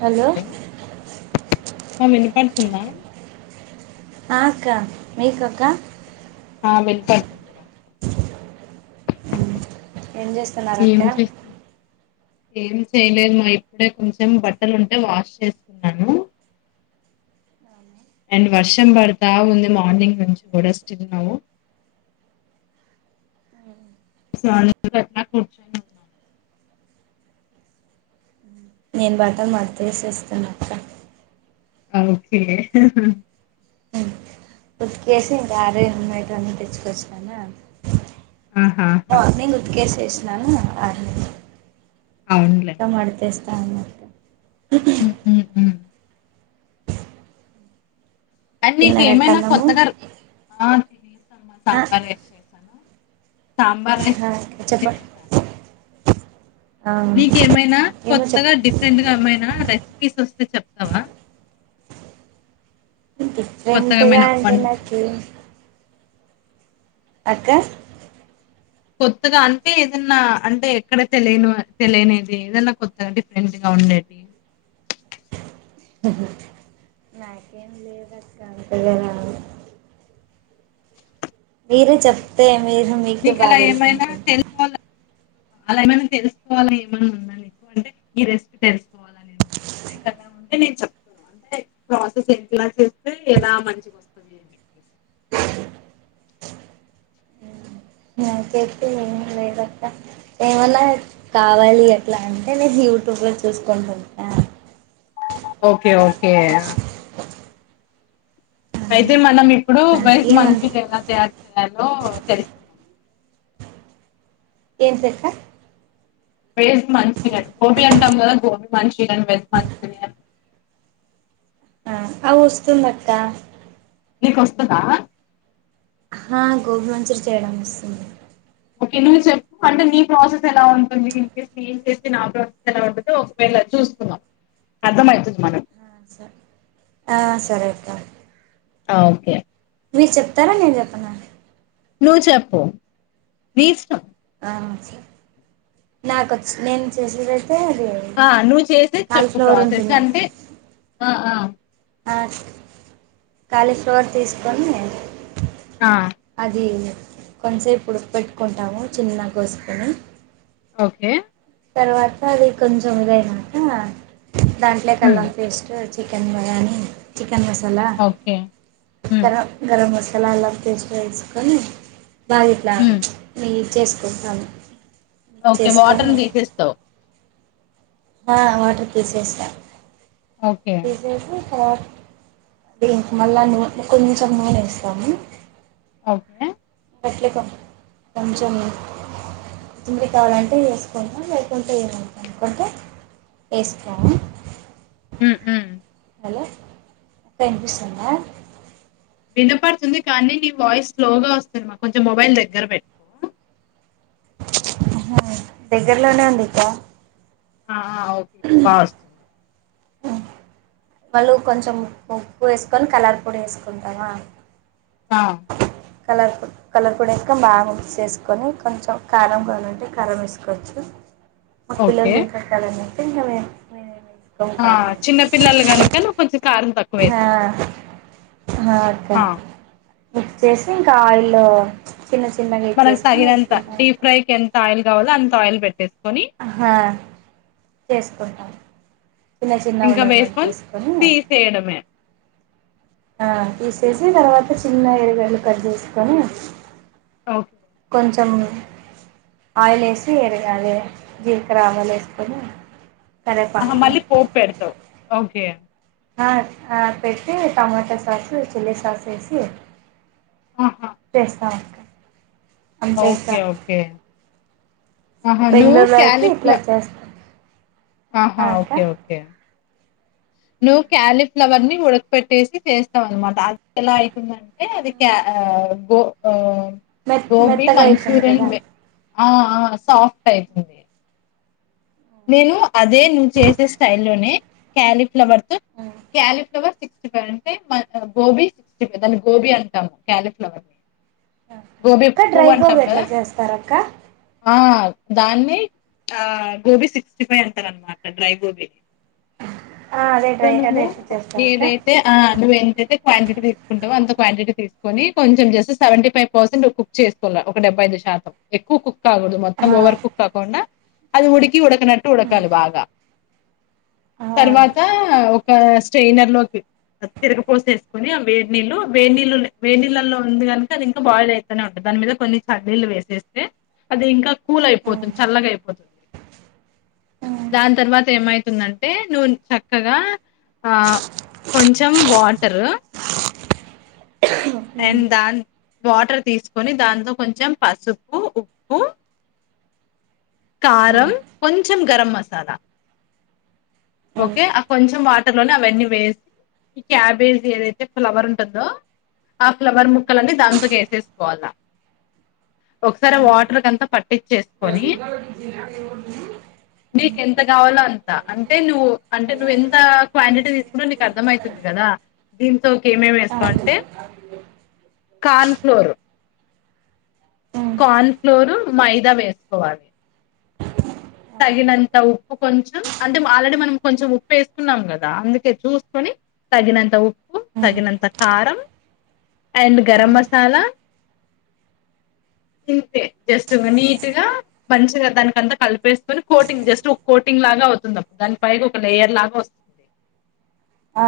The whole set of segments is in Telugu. హలో మామ్ విన పడుతుందా ఆ అక్క మీకొక ఆ వినపడుతుంది ఏం చేస్తూ ఏం చేస్తున్నా ఏం చేయలేదు మా ఇప్పుడే కొంచెం బట్టలు ఉంటే వాష్ చేస్తున్నాను అండ్ వర్షం పడతా ఉంది మార్నింగ్ నుంచి కూడా స్టిల్ నౌ సో అట్లా కూర్చున్నాం నేను బట్టలు మడతెసేస్తున్న అక్క ఓకే హ్ హి హి ఉమ్, ఉతికేసి ఇంకా అరేటివి అన్నీ తీసుకొచ్చినాన ఆహాహా ఉతికేేసేసినాను ఆరేయాల అవును మడతేస్తాన్నా. మ్ ఉ మ్ ఉ ఆ నీకు తిన్నారా అక్క ఏమైనా అన్నము కొత్త కారు ఆ అవును. ఆ సాంబార్ రైస్. సాంబార్ రైస్ ఆ అక్క చేసాను చెప్పండి తిన్నా ఆ, నీకేమైనా ఏమో కొత్తగా చెప్ డిఫరెంట్ గా ఏమైనా రెసిపీస్ వస్తే చెప్తావా? డిఫరెంట్ గా కొత్తగామైన అంటే వంటలు నాకు అక్కా కొత్తగా అంటే ఏదన్నా అంటే ఎక్కడ తెలియని తెలియనిది ఏదన్నా కొత్తగా డిఫరెంట్ గా ఉండేది. నాకేం లేవు అంతగా మీరు చెప్తే మీరు మీకే నీకు అలా బాగా ఏమైనా తెల్సింటేనా అలా ఏమైనా తెలుసుకోవాలా ఏమన్నా ఉన్నా ఎక్కువ అంటే ఈ రెసిపీ తెలుసుకోవాలి. ఏదన్నా ఉంటే నేను చెప్తున్నా అంటే ప్రాసెస్ ఎట్లా చేస్తే ఎలా మంచిగా వస్తుంది. నిలిసి నా చేతిలో ఏమీ లేదక్కా ఏమన్నా కావాలి ఎట్లా అంటే నేను యూట్యూబ్ లో చూసుకుంటూ చేస్తా. ఓకే, ఓకే అయితే మనం ఇప్పుడు వెజ్ నాకేమంత మంచూరియా ఎలా తయారు చేయాలో తెలుసు ఏంటి అక్కా? Veg Manchuria. గోబీ అంటాం కదా గోబీ మంచూరియా వెజ్ మంచూరియా అది వస్తుంది అక్కా నీకు వస్తుందా? ఆ గోబీ మంచూరియా చేయడం వస్తుంది. ఓకే నువ్వు చెప్పు అంటే నీ ప్రాసెస్ ఎలా ఉంటుంది. ఇన్ కేస్ నేను చెప్పిన ఆ ప్రాసెస్ ఎలా ఉంటుందో ఒకవేళ చూసుకుందాం అర్థమవుతుంది మనకి ఆ సరే అక్కా ఓకే మీరు చెప్తారా? నేను చెప్పనా? నువ్వు చెప్పు నీ ఇష్టం. నాకొచ్చు. నేను చేసేదైతే అది ఆ నువ్ చేసేది చెప్పు కాలీఫ్లవర్ ప్రాసెస్ ఉంటుంది అంటే ఆ ఆ కాలీఫ్లవర్ తీసుకొని మ్ అది కొంతసేపు ఉడు పెట్టుకుంటాము చిన్నగా కోసుకొని ఓకే తర్వాత అది కొంచెం ఇదయినక దాంట్లోకి ఉమ్, అల్లం paste chicken biryani chicken masala okay ఉమ్, కారం గరం మసాలల్లో తీస్ వేసుకొని బాగా ఇట్లా ఉమ్, నెయ్యి చేసుకుంటాను మిక్స్ ఓకే వాటర్ని చేసుకొని తీసేస్తావు. హా వాటర్ తీసేస్తా, ఓకే తీసేసి తర్వాత ఇంగ మళ్ళా నూనె కొంచెం నూనె వేస్తాము. ఓకే కొంచ మీ పిండి కావాలంటే వేసుకోన లేకుంటే ఏమోదనుకుంటే వేసుకోం ఉ ఉ హలో అక్క వినిపిస్తుంద వినపడుతుంది కానీ నీ వాయిస్ స్లో గా వస్తుంది మా కొంచెం మొబైల్ దగ్గర పెట్ దగ్గరలోనే ఉందిక్క ఆ ఆ ఓకే ఇప్పుడు బాగొస్ వాళ్ళు కొంచెం ఉప్పు ఉప్పు వేసుకొని కలర్ పొడి వేసుకుంటామా ట కలర్ పొ కలర్ పొడి ఎస్కొని బాగా మిక్స్ చేసుకొని కొంచెం కారం కావాలంటే కారం వేసుకోవచ్చు మా పిల్లలు ఓకే తినిపెట్టలనేసి ఆ చిన్న పిల్లలు గనుక నువ్వు కొంచం కారం తక్కు హా హా అక్క ఆ మిక్స్ చేసి ఇంకా ఆయిల్ లో చిన్న చిన్నగా మనకు ఇచ్చేసుకొని తగినంత వేసుకుంటాను డీప్ ఫ్రైకి ఎంత ఆయిల్ కావాలో అంత ఆయిల్ పెట్టేసుకొని హా చేసుకుంటాను చిన్న చిన్న ఉండలు మాదిరి చేసుకొని చేయడమే ఆ తీసేసి తర్వాత చిన్న ఎరగాయలు కట్ చేసుకొని ఓ కొంచెం ఆయిల్ వేసి ఎరగాలి జీరకర ఆవాలు వేసుకొని ఆహా కరేపాకు మళ్ళీ పోపు పెడతావు ఓకే ఆ ఆ పెట్టి టమాటో సాసు చిల్లీ సాస్ వేసి ఆహా చేస్తామక్క ఓకే ఓకే హహ నువు బెంగళూరులో అయితే కాలిఫ్ల ఇట్లా చేస్తాం ఆహా అక్క ఓకే ఓకే నువ్వు క్యాలీఫ్లవర్ ని ఉడకపెట్టేసి చేస్తావు అనమాట అది ఎలా అయితుందం అంటే అది క్య ఆ గో ఒ మె గోబి మెత్తగా అయితుంది కదా మంచూరియన్ ఆ ఆ సాఫ్ట్ అయితుంది నేను అదే నువ్వు చేసే స్టైల్ లోనే క్యాలీఫ్లవర్ తో క్యాలీఫ్లవర్ సిక్స్ దాన్ని గోబీ అంటాము కాలిఫ్లవర్ ని అక్క డ్రై గోబీపువ్వు అంటాం గోబీ కదా ఎట్లా చేస్తారు అక్క ఆ దాన్ని ఆ గోబి సిక్స్టీ ఫైవ్ అంటరన్నమాట డ్రై గోబీని అదే అక్క డ్రై అదే నువ్వు ఎట్లా చేస్తారు అక్క ఏదైతే ఆ నువ్వు ఎంతైతే క్వాంటిటీ తీసుకుంటావో అంత క్వాంటిటీ తీసుకొని కొంచెం జస్ట్ సెవెంటీ ఫైవ్ పర్సెంట్ చేసుకోళ్ళ ఒక డెబ్బై ఐదు శాతం ఎక్కువ కుక్ కాకూడదు మొత్తం ఓవర్ కుక్ కాకుండా అది ఉడికి ఉడకనట్టు ఉడకాలి బాగా తర్వాత ఒక స్టయినర్లోకి తిరగపోసేసుకొని ఆ వేడినీళ్లు వేడినీళ్లు వేడి నీళ్ళల్లో ఉంది గనుక అది ఇంకా బాయిల్ అయ్ ఉంటుంది దాని మీద కొన్ని చన్నీళ్ళు వేసేస్తే అది ఇంకా కూల్ అయిపోతుంది చల్లగా అయిపోతుం దాని తర్వాత ఏమైతుందంటే నువ్ చక్కగా ఆ కొంచెం వాటర్ అండ్ దాని వాటర్ తీసుకొని దాంతో కొంచెం పసుపు ఉప్పు కారం కొంచం గరం మసాలా ఓకే ఆ కొంచెం వాటర్ లోనే అవన్నీ వేసి ఈ క్యాబేజ్ ఏదైతే ఫ్లవర్ ఉంటదో ఆ ఫ్లవర్ ముక్కలన్నీ దాంతో కి వేసేసుకోవాలా ఒకసారి ఆ వాటర్ కంతా పట్ట నీకు ఎంత కావాలో అంత అంటే నువ్వు అంటే నువ్వెంత క్వాంటిటీ తీసు ఇప్పుడు నీకు అర్థం అవుతుంది కదా దీంతో కి ఏమేమి ఆ వేసుకోవాలంటే కార్న్ ఫ్లోర్ ఆ కార్న్ ఫ్లోరు మైదా వేసుకోవాలి తగినంత ఉప్పు కొంచెం అంటే ఆల్రెడీ మనం కొంచెం ఉప్పు వేసుకున్నాం కదా అందుకే చూసుకొని తగినంత ఉప్పు తగినంత కారం అండ్ గరం మసాలా ఇంతే జస్ట్ నీట్ గా మంచిగా దానికి అంతా కలిపేసుకొని కోటింగ్ జస్ట్ ఒక కోటింగ్ లాగా అవుతుంది అప్పుడు దాని పైగా ఒక లేయర్ లాగా వస్తుంది ఆ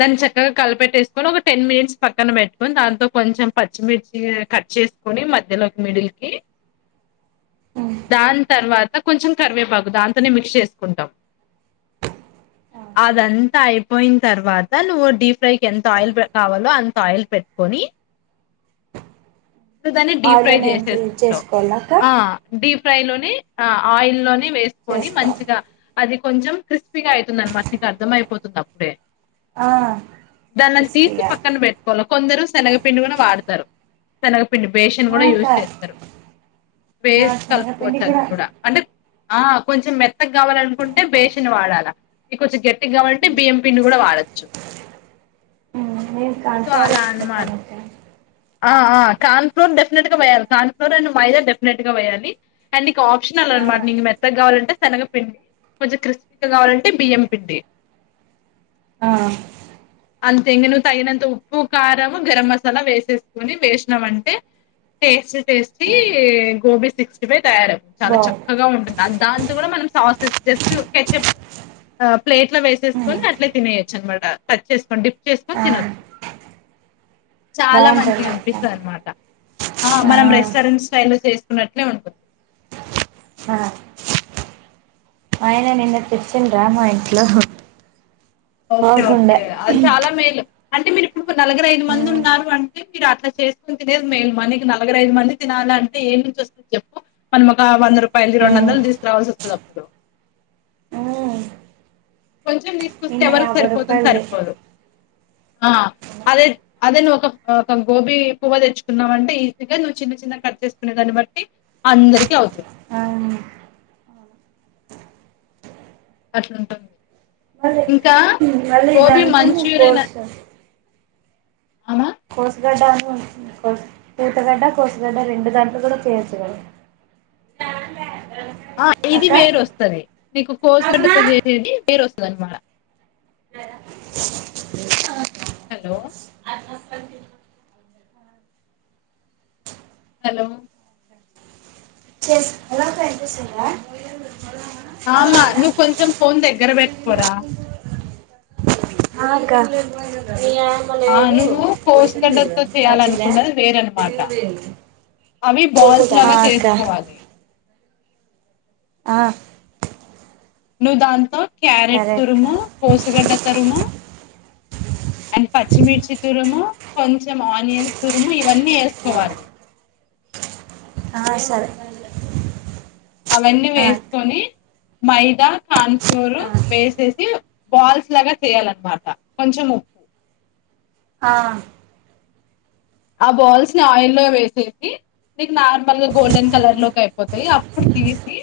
దాన్ని చక్కగా కలిపెట్టేసుకొని ఒక టెన్ మినిట్స్ పక్కన పెట్టుకొని దాంతో కొంచెం పచ్చిమిర్చి కట్ చే సుకుని మధ్యలోకి మిడిల్ కి దాని తర్వాత కొంచెం కరివేపాకు దాంతోనే మిక్స్ చేసుకుంటాం అదంతా అయిపోయిన తర్వాత నువ్వు డీప్ ఫ్రై కి ఎంత ఆయిల్ కావాలో అంత ఆయిల్ పెట్టుకొని ను దాన్ని డీప్ ఫ్రై ఆయిల్లోనే చేసేసుకుంటావ్ చేసుకోవాల అక్క ఆ డీప్ ఫ్రై లోని ఆ ఆయిల్ లోనే వేసుకొని చేసుకోవాలి మంచిగా అది కొంచెం క్రిస్పీగా అవుతుందిన మాట నీకు అర్థం అయిపోతుంది అప్పుడే ఆ దాన్నం తీసి క్రిస్పీగా పక్కన పెట్ కొవలా కొందరు శనగపిండి కూడా వాడతారు శనగపిండి బేష్ ఆ కూడా అక్క యూజ్ చేస్తారు ఆ వేసి శనగపిండి కలుపుకోవచ్చు అది కూడా అంటే ఆ కొంచెం మెత్తగా కావాలనుకుంటే బేషన్ వాడాలా ఇంక కొంచెం గట్టిగా కావాలంటే బిఎంపిండిని కూడా వాడొచ్చు నేను కార్న సో ఫ్లోర్ అలా యూస్ చేస్తా అనమాట అక్క ఆ కార్న్ ఫ్లోర్ డెఫినెట్ గా వేయాలి corn flour and maida definite గా వేయాలి అండ్ నీకు ఆప్షనల్ ఆ అన్నమాట నీకు మెత్తగా కావాలంటే శెనగ పిండి కొంచెం క్రిస్పీగా కావాలంటే బియ్యం పిండి ఆ అంతే ఎంగనూ తగినంత ఉప్పు కారము గరం మసాలా వేసేస్తే ఇవన్ని వేసినాం అంటే taste tasty gobi sixty five తయారవు చాలా బాగుంది చక్కగా ఉంటుంది అ దాంతో కూడా మనం సాసెస్ జస్ట్ కెచెప్ ఆ ప్లేట్ లో వేసుకొని అట్లే తినేయేచ్చు అన్నమాట టచ్ చేసుకొని డిప్ చేసుకొని ఆ తినొచ్చు చాలా మంచి బాగుంటుంది అక్క పిస్తంది అన్నమాట ఆ మనం రెస్టారెంట్ స్టైల్ లో చేసుకున్నట్లే ఉంటది ఆ ఆయన నిన్న తెచ్చింద్రా మా ఇంట్లో ఓకే ఓకే బాగుండే అది చాలా మేలు అంటే మీరు ఇప్పుడు నలగరు ఐదు మంది మ్మ్ ఉన్నారు అంటే మీరు అట్లా చేసుకుని తినేదు మేల్ మనకి నలగురు ఐదు మంది తినాలంటే ఏం నుంచి వస్తుంది చెప్పు మనం ఒకా వంద రూపాయల్ది రెండు మ్మ్ వందల్ దీసుకు రావాల్సి ఒస్తది అప్పుడు మ్మ్ కొంచెం దీసుకొస్తే నిన్న ఎవరికి యాభై సరిపోతుంది రూపాయలది సరిపోదు ఆ అదే అదే నువ్ ఒక ఆక గోబీ పువ్వ దెచ్చుకున్నావంటే ఈజీగా నువ్ చిన్న చిన్న కట్ చేసుకునే దాన్ని బట్టి అందరికి అవుతుంది అవును అట్లాంటది మళ్ళీ ఇంకా మళ్ళీ గోబీ దానికన్నా మంచూరియనా కోసు అవునా కోస్ గడ్డానీ కోస్ కూతగడ్డ కోస్ గడ్డ రెండు దాంట్లో గూడ చేయొచ్చు గదా ఆ ఇది అక్క వేరు ఒస్తది నీకు కోస్ గడ్డతో చేసేది వేరు ఒస్తది అన్మాట అ హలో అ చెప్పండి హలో చెస్ [unintelligible] ఆ అమ్మ నువ్ కొంచెం ఫోన్ దగ్గర బెట్కోరా ఆ అక్క ఆ నువ్వు కోసుగడ్డలతో ఒచ్చిందా అవీ బాల్స్ లాగ చేసుకోవాలి ఆ నువ్ దాంతో క్యారెట్ సరే అక్క తురుము కోసిగడ్డ తరుము అన్ పచ్చిమిర్చి తురుము కొంచెం ఆనియన్స్ తురుము ఇవన్నీ ఏసుకోవాలి ఆ సరే అవన్ని ఆ, అక్క వేసుకొని మైదా కాన్ ఫ్లోర్ ఆ. వేసేసి బాల్స్ లాగ చేయాలన్మాట కొంచెం ఉ ఆ ఆ బాల్స్ ని ఆయిల్లో వేసేసి నీక్ నార్మల్ గా గోల్డెన్ కలర్ లోకి అయిపోతయి అప్పుడు తీసి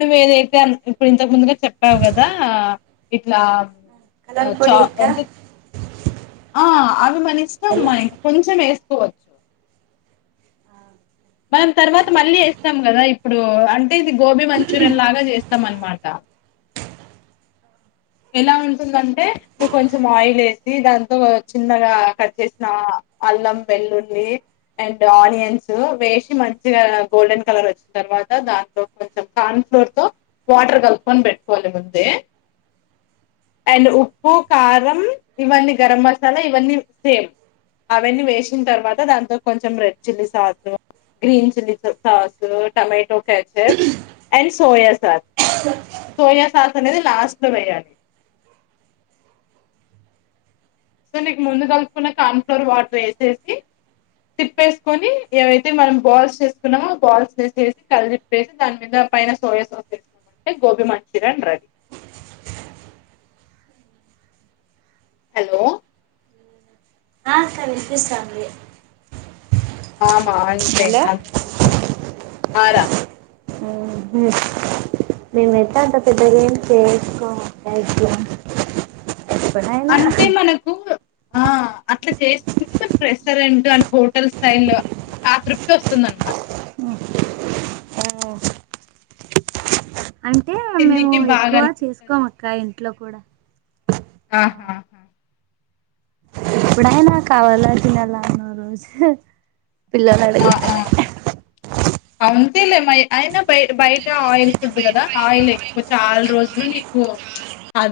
నువ్ ఏదైతే అన్ ఇప్పుడు ఇంతకు ముందుగా చెప్పావు గదా ఇట్లా ఆ, కలర్ ఫుడ్ చా ఇక్కా అంటే ఆ అవి మన ఇష్టం ఎలా మై కొంచెం ఏసుకోవచ్చు మనం తర్వాత మళ్ళీ ఏస్తాం గదా ఇప్పుడూ అంటే ఇది గోబీ మంచూరియన్ లాగా జేస్తం అన్మాట ఎలా ఉంటుందంటే నువ్ కొంచెం ఆయిల్ ఏసీ దాంతో చిన్నగా కట్ చేసినా అల్లం వెల్లుల్లీ అండ్ ఆనియన్స్ వేశి మంచిగా గోల్డెన్ కలర్ ఒచ్చి తర్వాత దాంతో కొంచెం కార్న్ ఫ్లోర్ తో వాటర్ గలుపుకొని బెట్కోవాలి ముందే అండ్ ఉప్పు కారం ఇవన్ని గరం మసాలా ఇవన్ని సేమ్ అవన్నీ వేసిన్ తర్వాత దాంతో కొంచెం red chilli sauce green chilli స sauce tomato ketchup and soya sauce soya sauce అనేది లాస్ట్ లో వేయాలి సో నీకు ముందు గలుప్కున్న కాన్ ఫ్లోర్ వాటర్ ఏసేసి తిప్పేసుకొనీ ఏదైతే మనం బాల్స్ చేసుకున్నమో బాల్స్ ఏ [unintelligible] కలి పేసి దాన్ మీదా పైరా సోయా సాస్ [inaudible] మంటే గోబీ మంచూరియన్ రెడీ హలో ఆ అక్క వినిపిస్తంది ఆమ అంతే హలో అంత సింపుల్ ఆరా ఊ మీర్ నేనైతే అంత పెద్దగా ఏం చేసుకో లైఫ్ ల అంటే మనకు ఆ అట్లా చేస్తనె మనకూ రెస్టారెంట్ అండ్ హోటల్ స్టైల్ ఆ తృప్తి వస్తుంద అనమాట అంటే మేము తిన్నికి బాగా ఎక్కువ చేసుకోం అనిపిస్తది అక్క ఇంట్లో కూడా ఆహా ఎప్పుడైనా కావాల తినలాన్న రోజు పిల్లలు ఆ ఆ అడుగుతనే అంతలే మ అయిన బయ బయట ఆయిల్ ఫుడ్ కదా ఆయిల్ ఎక్కువ చాలా రోజులు నీకు ప్చ్ అదే